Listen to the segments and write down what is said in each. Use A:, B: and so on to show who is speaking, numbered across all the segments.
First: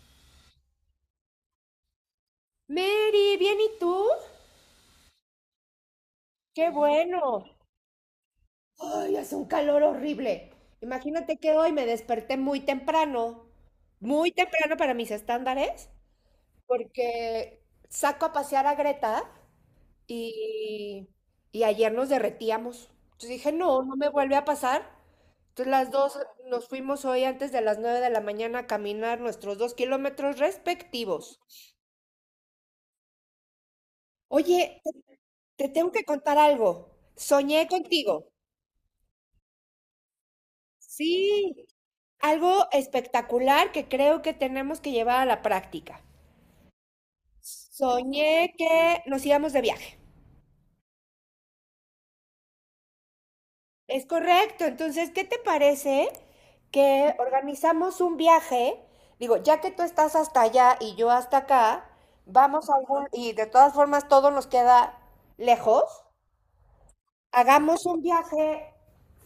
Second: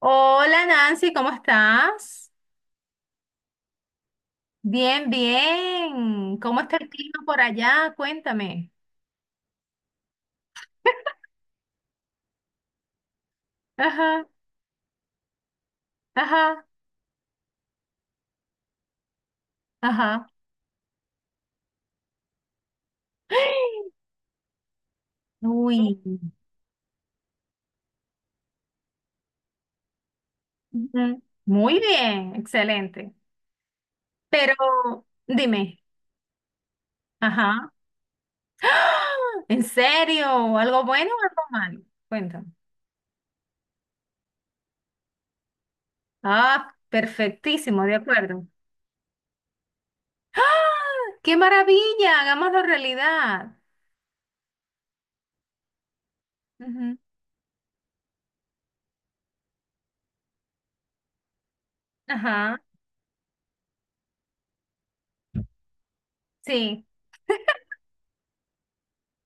A: Hola, Nancy, ¿cómo estás?
B: Mary, ¿bien y tú?
A: Bien, bien. ¿Cómo
B: Qué
A: está el clima por
B: bueno.
A: allá? Cuéntame.
B: Ay, hace un calor horrible. Imagínate que hoy me desperté
A: Ajá,
B: muy temprano para mis estándares,
A: ajá,
B: porque saco a pasear a Greta
A: ajá.
B: y, y ayer nos derretíamos. Entonces dije, no, no me vuelve a pasar. Entonces las
A: Uy.
B: dos nos fuimos hoy antes de las 9 de la mañana a caminar nuestros 2 kilómetros
A: Ujú.
B: respectivos.
A: Muy bien, excelente. Pero
B: Oye, te
A: dime,
B: tengo que contar algo. Soñé
A: ajá.
B: contigo.
A: ¡Ah! ¿En serio? ¿Algo bueno o algo
B: Sí.
A: malo? Cuéntame.
B: Algo espectacular que creo que tenemos que llevar a la práctica.
A: Ah, perfectísimo, de acuerdo.
B: Soñé que nos íbamos de viaje.
A: ¡Ah! ¡Qué maravilla! Hagámoslo realidad.
B: Es correcto. Entonces, ¿qué te parece
A: Ujú,
B: que organizamos un viaje? Digo, ya que tú estás hasta allá y yo hasta acá,
A: ajá,
B: vamos a algún, y de todas formas todo nos queda lejos,
A: sí.
B: hagamos un viaje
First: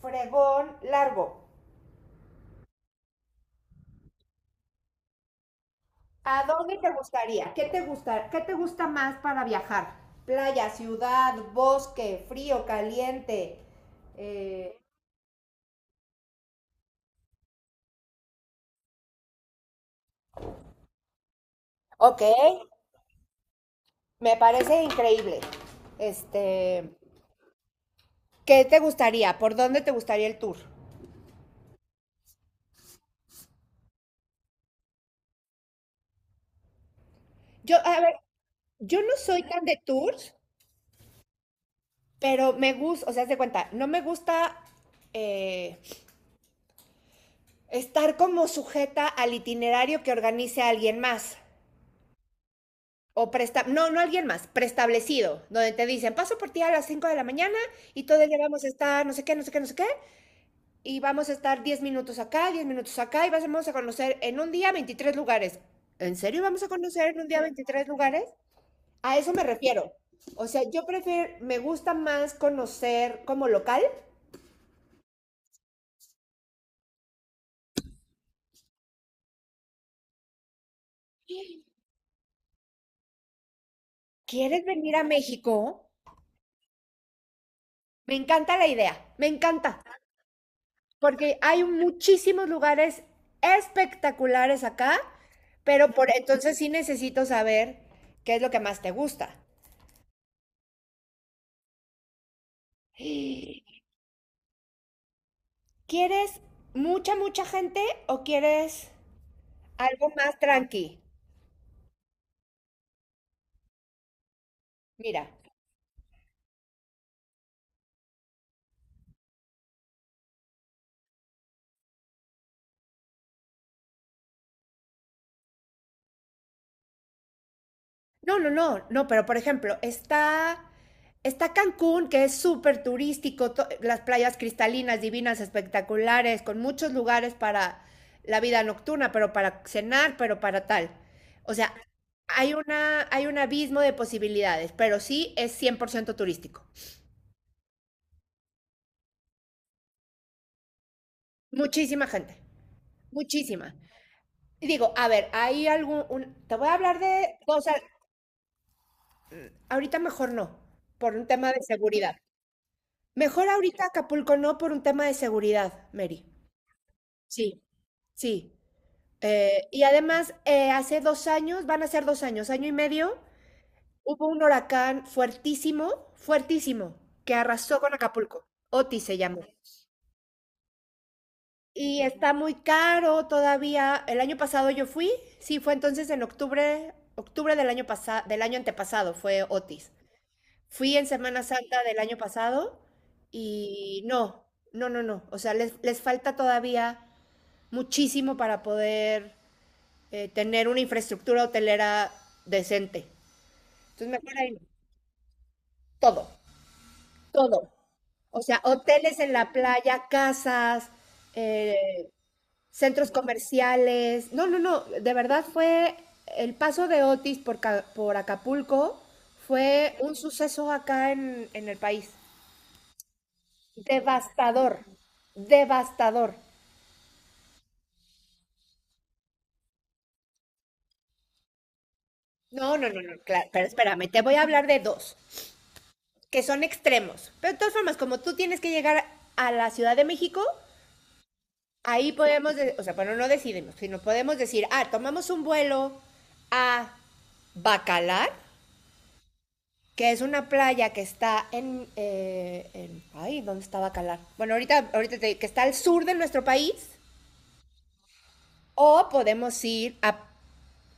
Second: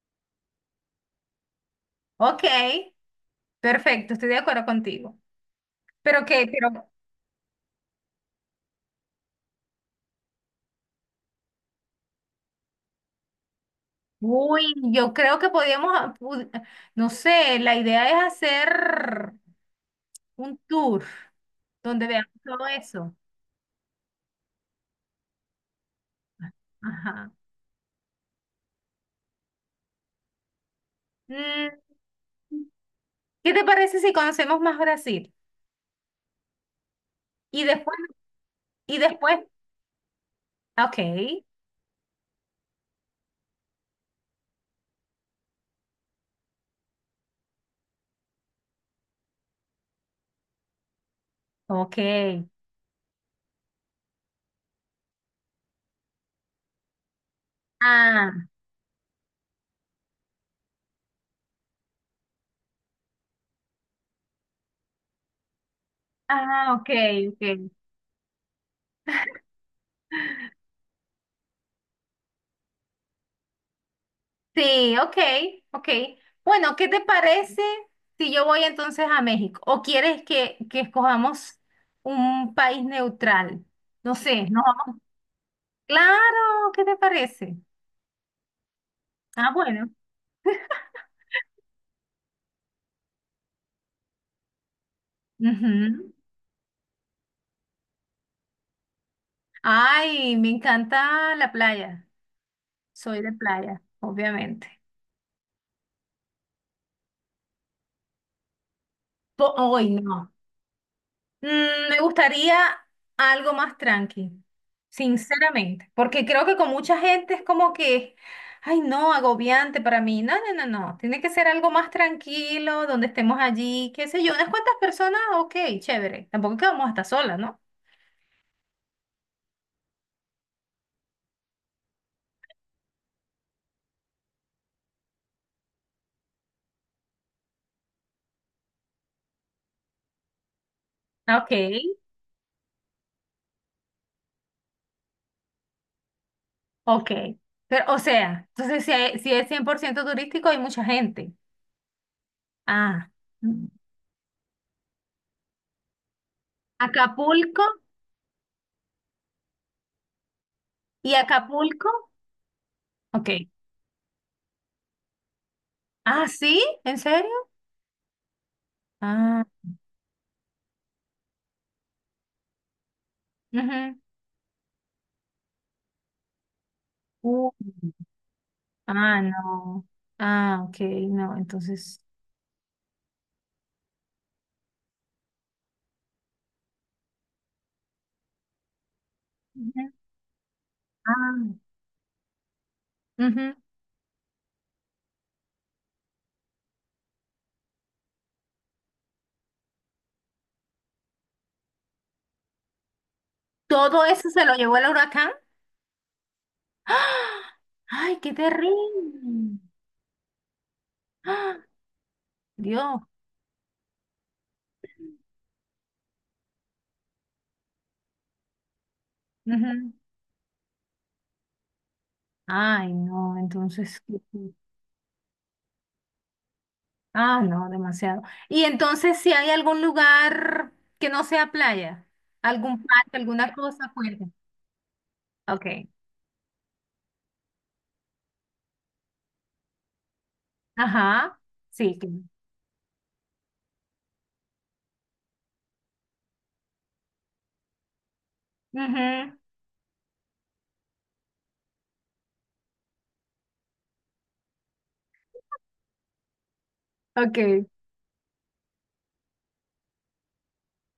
B: fregón largo.
A: Ok, perfecto, estoy de acuerdo contigo. Pero
B: ¿A
A: que,
B: dónde
A: pero,
B: te gustaría? Qué te gusta más para viajar? Playa, ciudad, bosque, frío, caliente. eh,
A: yo creo que podíamos, no sé, la idea es hacer un tour donde
B: ok,
A: veamos todo eso.
B: me parece increíble. Este,
A: Ajá.
B: ¿qué te gustaría? ¿Por dónde te gustaría el tour?
A: Mm, ¿Qué te parece si conocemos más Brasil? Y
B: Yo,
A: después,
B: a ver,
A: y
B: yo no
A: después,
B: soy tan de tours,
A: ok,
B: pero me gusta, o sea, haz de cuenta, no me gusta eh, estar como sujeta al itinerario que organice alguien más.
A: ok.
B: O presta, no, no alguien más, preestablecido, donde te dicen, paso por ti a las 5 de la mañana y todo el
A: Ah,
B: día vamos a estar no sé qué, no sé qué, no sé qué, y vamos a estar 10 minutos acá, 10 minutos acá, y vamos a conocer en un día 23 lugares. ¿En serio vamos a
A: ah, ok,
B: conocer en un día
A: ok.
B: 23 lugares? A eso me refiero. O sea, yo prefiero, me gusta más conocer como local.
A: Sí, ok, ok. Bueno, ¿qué te parece si yo voy entonces a México? ¿O quieres que escojamos un país neutral? No sé, nos
B: ¿Quieres venir
A: vamos.
B: a México?
A: Claro, ¿qué te parece?
B: Me encanta la idea, me
A: Ah,
B: encanta.
A: bueno.
B: Porque hay muchísimos lugares espectaculares acá, pero por
A: Ujú.
B: entonces sí necesito saber qué es lo que más te gusta.
A: Ay, me encanta la playa. Soy de playa, obviamente.
B: ¿Quieres mucha, mucha gente o quieres
A: Hoy
B: algo
A: no.
B: más tranqui?
A: Me gustaría algo más tranqui,
B: Mira,
A: sinceramente, porque creo que con mucha gente es como que, ay, no, agobiante para mí. No, no, no, no. Tiene que ser algo más tranquilo, donde estemos allí, qué sé yo, unas cuantas personas, ok, chévere. Tampoco es que vamos a estar solas, ¿no?
B: no, no, no, no, pero por ejemplo, está Cancún, que es súper turístico, las playas cristalinas, divinas, espectaculares, con muchos lugares para la vida nocturna, pero para cenar, pero para tal.
A: Ok,
B: O sea, hay un abismo de posibilidades, pero sí es 100% turístico.
A: ok. Pero, o sea, entonces si es 100% turístico, hay mucha gente.
B: Muchísima gente,
A: Ah, mm.
B: muchísima. Y digo, a ver, te voy a hablar de
A: Acapulco.
B: cosas, ahorita mejor no,
A: Y
B: por un tema de
A: Acapulco,
B: seguridad.
A: ok.
B: Mejor ahorita Acapulco no por un tema de seguridad, Mary.
A: Ah, ¿sí? ¿En serio?
B: Sí. Sí.
A: Ah,
B: Y además, hace 2 años, van a ser 2 años, año y medio,
A: ujú.
B: hubo un huracán fuertísimo, fuertísimo, que
A: Uh,
B: arrasó con Acapulco. Otis se
A: ah,
B: llamó.
A: no. Ah, ok, no, entonces.
B: Y está muy caro todavía. El año pasado yo fui, sí, fue entonces en octubre, octubre del año pasado, del año antepasado fue
A: Ujú.
B: Otis. Fui en
A: Ah,
B: Semana Santa del año pasado
A: ujú.
B: y no, no, no, no. O sea, les falta todavía muchísimo para poder tener una infraestructura hotelera decente.
A: Todo
B: Entonces,
A: eso
B: mejor
A: se
B: ahí,
A: lo
B: no.
A: llevó el huracán.
B: Todo,
A: ¡Ah!
B: todo.
A: ¡Ay, qué
B: O sea, hoteles en la
A: terrible!
B: playa, casas,
A: ¡Ah!
B: eh,
A: Dios.
B: centros comerciales. No, no, no, de verdad fue el paso de Otis por, por Acapulco
A: Ujú.
B: fue un suceso acá en el país.
A: Ay, no, entonces.
B: Devastador, devastador.
A: Ah, no, demasiado. Y entonces, si hay algún lugar que no sea playa,
B: No,
A: algún
B: no, no,
A: parque,
B: no, claro,
A: alguna
B: pero
A: cosa,
B: espérame, te
A: cuéntame.
B: voy a hablar de dos
A: Ok.
B: que son extremos. Pero de todas formas, como tú tienes que llegar a la Ciudad de México,
A: Ajá. Sí.
B: ahí podemos, o sea, bueno, no decidimos, sino podemos decir, ah, tomamos un vuelo a Bacalar,
A: Ujú.
B: que es una playa que está en, ay, ¿dónde está Bacalar? Bueno, ahorita, ahorita que está al sur de nuestro país,
A: Ok.
B: o podemos ir a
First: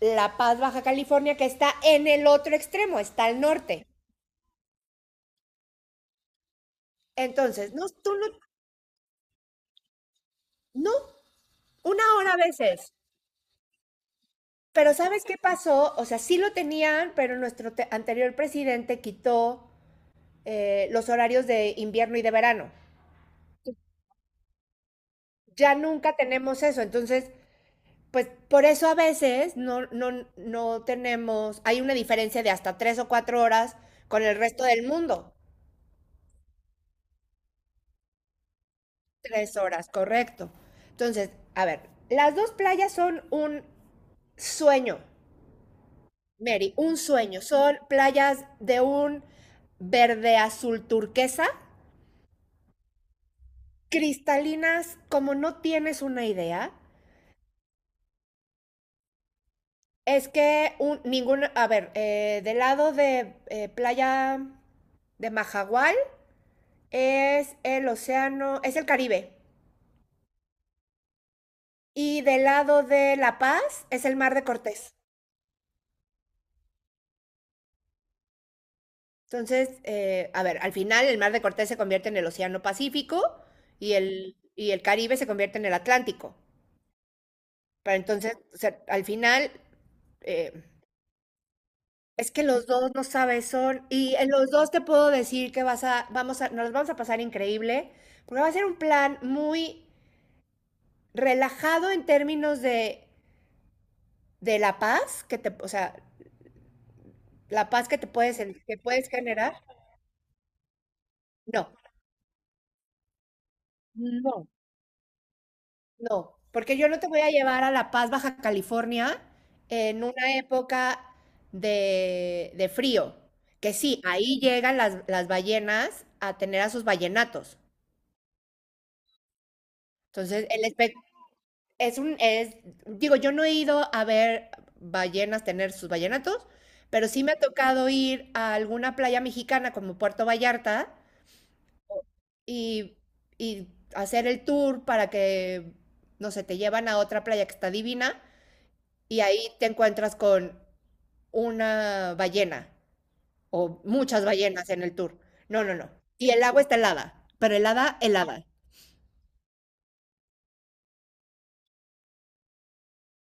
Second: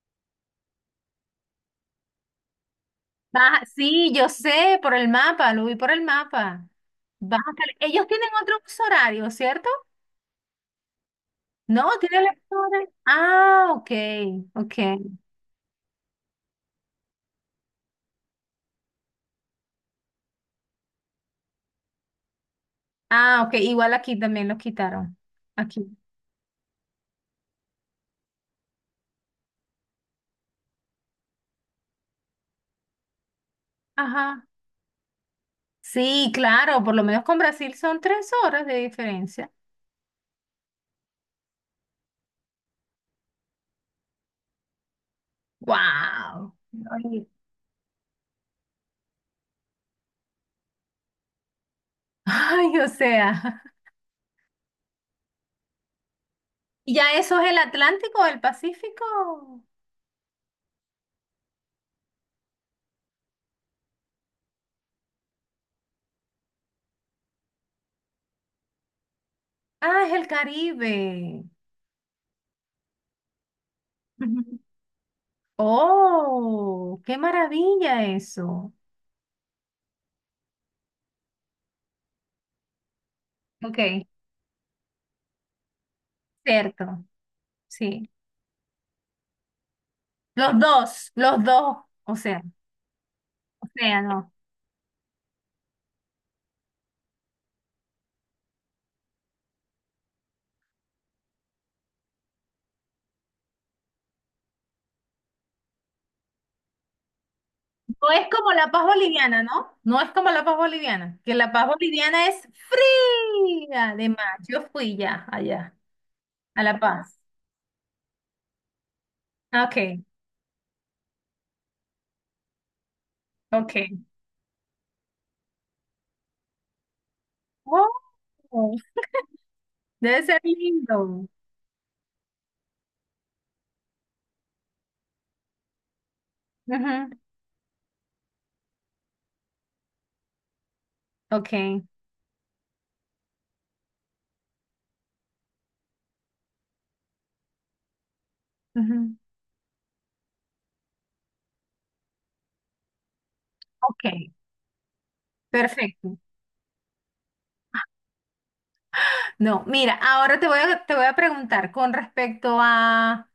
B: La Paz, Baja California, que está en el otro extremo, está al
A: Baja,
B: norte.
A: sí, yo sé, por el mapa, lo vi por el mapa.
B: Entonces, no,
A: Ellos
B: tú no,
A: tienen otro uso horario, ¿cierto?
B: no,
A: No,
B: una
A: tienen el
B: hora a
A: uso horario.
B: veces.
A: Ah, ok,
B: Pero
A: ok.
B: ¿sabes qué pasó? O sea, sí lo tenían, pero nuestro anterior presidente quitó los horarios de invierno y de verano.
A: Ah, ok, igual aquí también los quitaron.
B: Ya
A: Aquí.
B: nunca tenemos eso. Entonces, pues por eso a veces no tenemos, hay una diferencia de hasta 3 o 4 horas con el
A: Ajá.
B: resto del mundo.
A: Sí, claro, por lo menos con Brasil son 3 horas de diferencia.
B: 3 horas, correcto. Entonces, a ver, las dos playas son un sueño,
A: ¡Wow!
B: Mary, un sueño. Son playas de un verde azul turquesa
A: Ay, o sea.
B: cristalinas como no tienes una idea.
A: ¿Y ya eso es el Atlántico o el Pacífico?
B: Ninguna, a ver, del lado de playa de Majagual es el océano, es el Caribe.
A: Ah, es el Caribe.
B: Y del lado de La Paz es el mar de Cortés.
A: Oh, qué maravilla eso.
B: Entonces, a ver, al final el mar de Cortés se convierte en el océano Pacífico
A: Ok,
B: y el Caribe se convierte en el Atlántico.
A: cierto,
B: Pero
A: sí.
B: entonces, o sea, al final, eh,
A: Los dos, o
B: es
A: sea,
B: que los dos no sabes
A: o
B: son
A: sea,
B: y en
A: no.
B: los dos te puedo decir que vas a vamos a nos vamos a pasar increíble, porque va a ser un plan muy relajado en términos de la paz que te, o sea, la paz que te
A: No es
B: puedes
A: como la
B: que
A: paz
B: puedes
A: boliviana,
B: generar.
A: ¿no? No es como la paz boliviana, que la paz
B: No,
A: boliviana es fría de mar.
B: no,
A: Yo fui ya allá,
B: no,
A: a
B: porque
A: La
B: yo no te
A: Paz.
B: voy a llevar a La Paz, Baja California
A: Ah, ok,
B: en una época de frío, que sí,
A: ok.
B: ahí llegan las ballenas a tener a sus ballenatos.
A: Oh, debe ser
B: Entonces,
A: lindo.
B: es un, es, digo, yo no he ido a ver ballenas tener sus ballenatos, pero
A: Ujú,
B: sí me ha tocado ir a alguna playa mexicana como Puerto Vallarta
A: ok,
B: y, y hacer el tour para que, no sé, te llevan a otra playa que está divina
A: ujú,
B: y ahí te encuentras con una ballena o
A: ok,
B: muchas ballenas en el tour. No, no, no.
A: perfecto.
B: Y el agua está helada, pero helada, helada.
A: No, mira, ahora te voy a preguntar con respecto a,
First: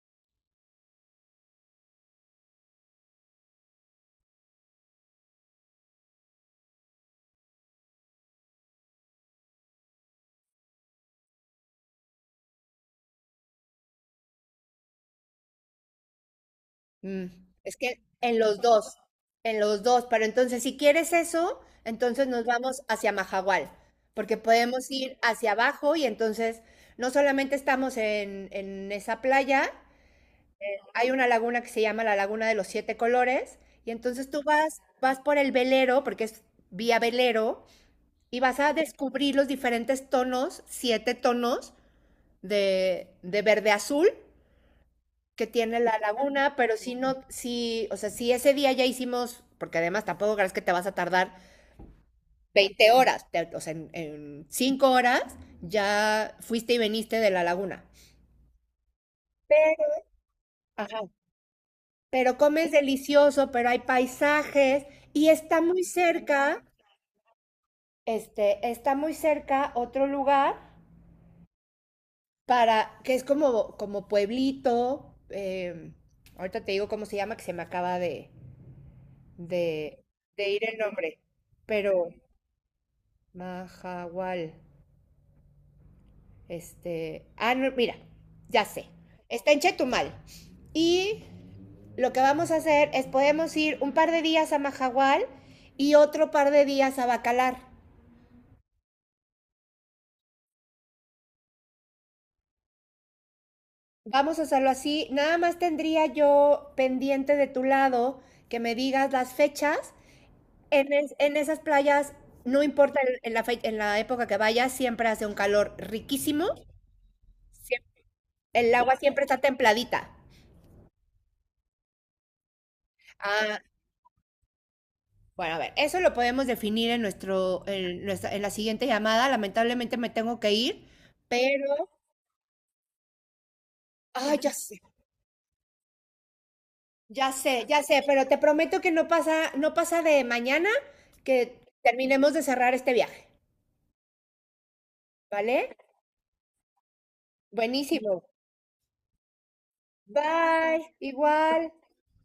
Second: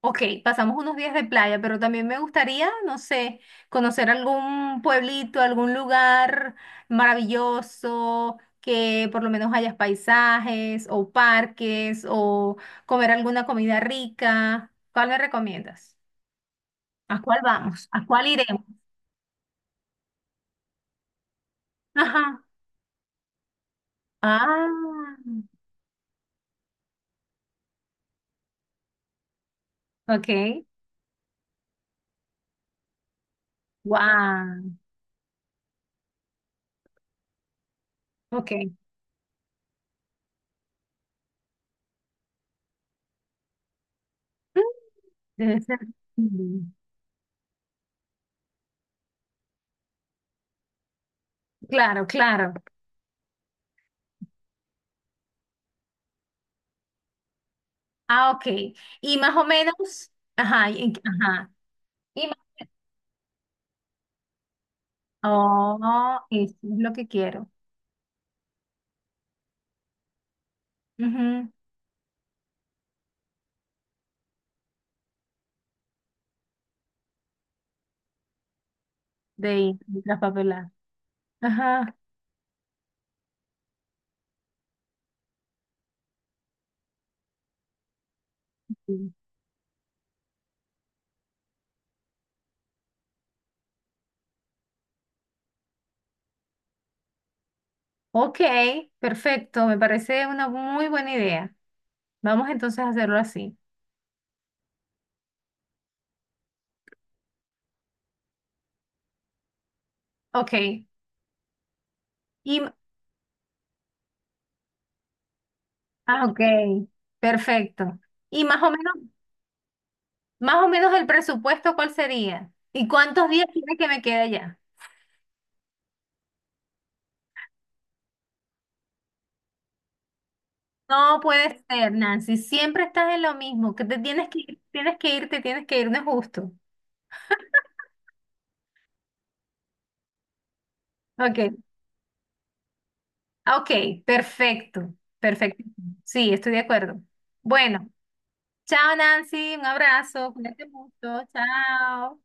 A: ok, pasamos unos días de playa, pero también me gustaría, no sé, conocer algún pueblito, algún lugar maravilloso, que por lo menos hayas paisajes o parques o comer alguna comida rica. ¿Cuál me recomiendas? ¿A
B: Mm,
A: cuál
B: es
A: vamos?
B: que
A: ¿A cuál iremos?
B: en los dos, pero entonces si quieres eso, entonces
A: Ajá.
B: nos vamos hacia Mahahual, porque
A: Ah,
B: podemos ir hacia abajo y entonces no solamente estamos en esa playa,
A: ok.
B: hay una laguna que se llama la Laguna de los Siete Colores, y entonces tú
A: Wow.
B: vas, vas por el velero, porque es vía velero, y
A: Ok.
B: vas a descubrir los diferentes tonos, 7 tonos de verde azul, que
A: Debe ser
B: tiene la laguna,
A: lindo.
B: pero si no, si, o sea, si ese día ya hicimos, porque además tampoco crees que te vas a tardar
A: Claro, claro.
B: 20 horas, o sea, en 5 horas ya fuiste y veniste de la laguna.
A: Ah, ok. Y más o
B: Pero,
A: menos, ajá, y en,
B: ajá,
A: ajá. Y más,
B: pero comes delicioso, pero hay paisajes y está muy
A: oh, eso
B: cerca,
A: es lo que quiero.
B: este, está muy cerca otro lugar
A: Ujú,
B: para, que es como, como pueblito, ahorita te digo cómo se llama, que se me acaba de,
A: de ir,
B: de,
A: de
B: ir
A: traspapelar.
B: el nombre,
A: Ajá,
B: pero... Mahahual. Este. Ah, no, mira, ya sé.
A: sí.
B: Está en Chetumal. Y lo que vamos a hacer es podemos ir un par de días a Mahahual y otro par de días a Bacalar.
A: Ok, perfecto. Me parece una muy buena idea. Vamos entonces a hacerlo así.
B: Vamos a hacerlo así. Nada más tendría yo pendiente de tu lado que me digas las fechas.
A: Ok.
B: En, en esas playas,
A: Y,
B: no importa en en la época que vayas, siempre hace un calor
A: ah, ok.
B: riquísimo. Siem-
A: Perfecto. Y más o
B: El
A: menos,
B: agua siempre está templadita.
A: más o menos el presupuesto, ¿cuál sería? ¿Y cuántos días
B: Ah,
A: tiene que me quede ya?
B: bueno, a ver, eso lo podemos definir en nuestro, en en la siguiente llamada. Lamentablemente me tengo que ir,
A: No puede
B: pero,
A: ser, Nancy. Siempre estás en lo mismo. Que te tienes
B: ay,
A: que
B: ya
A: ir,
B: sé,
A: tienes que irte, tienes que ir, no es justo.
B: ya sé, ya sé, pero te prometo que no pasa, no pasa de mañana
A: Ok,
B: que terminemos de cerrar este viaje,
A: ah, ok, perfecto,
B: ¿vale?
A: perfecto. Sí, estoy de acuerdo. Bueno,
B: Buenísimo.
A: chao, Nancy. Un abrazo. Cuídate
B: Bye,
A: mucho.
B: igual.
A: Chao.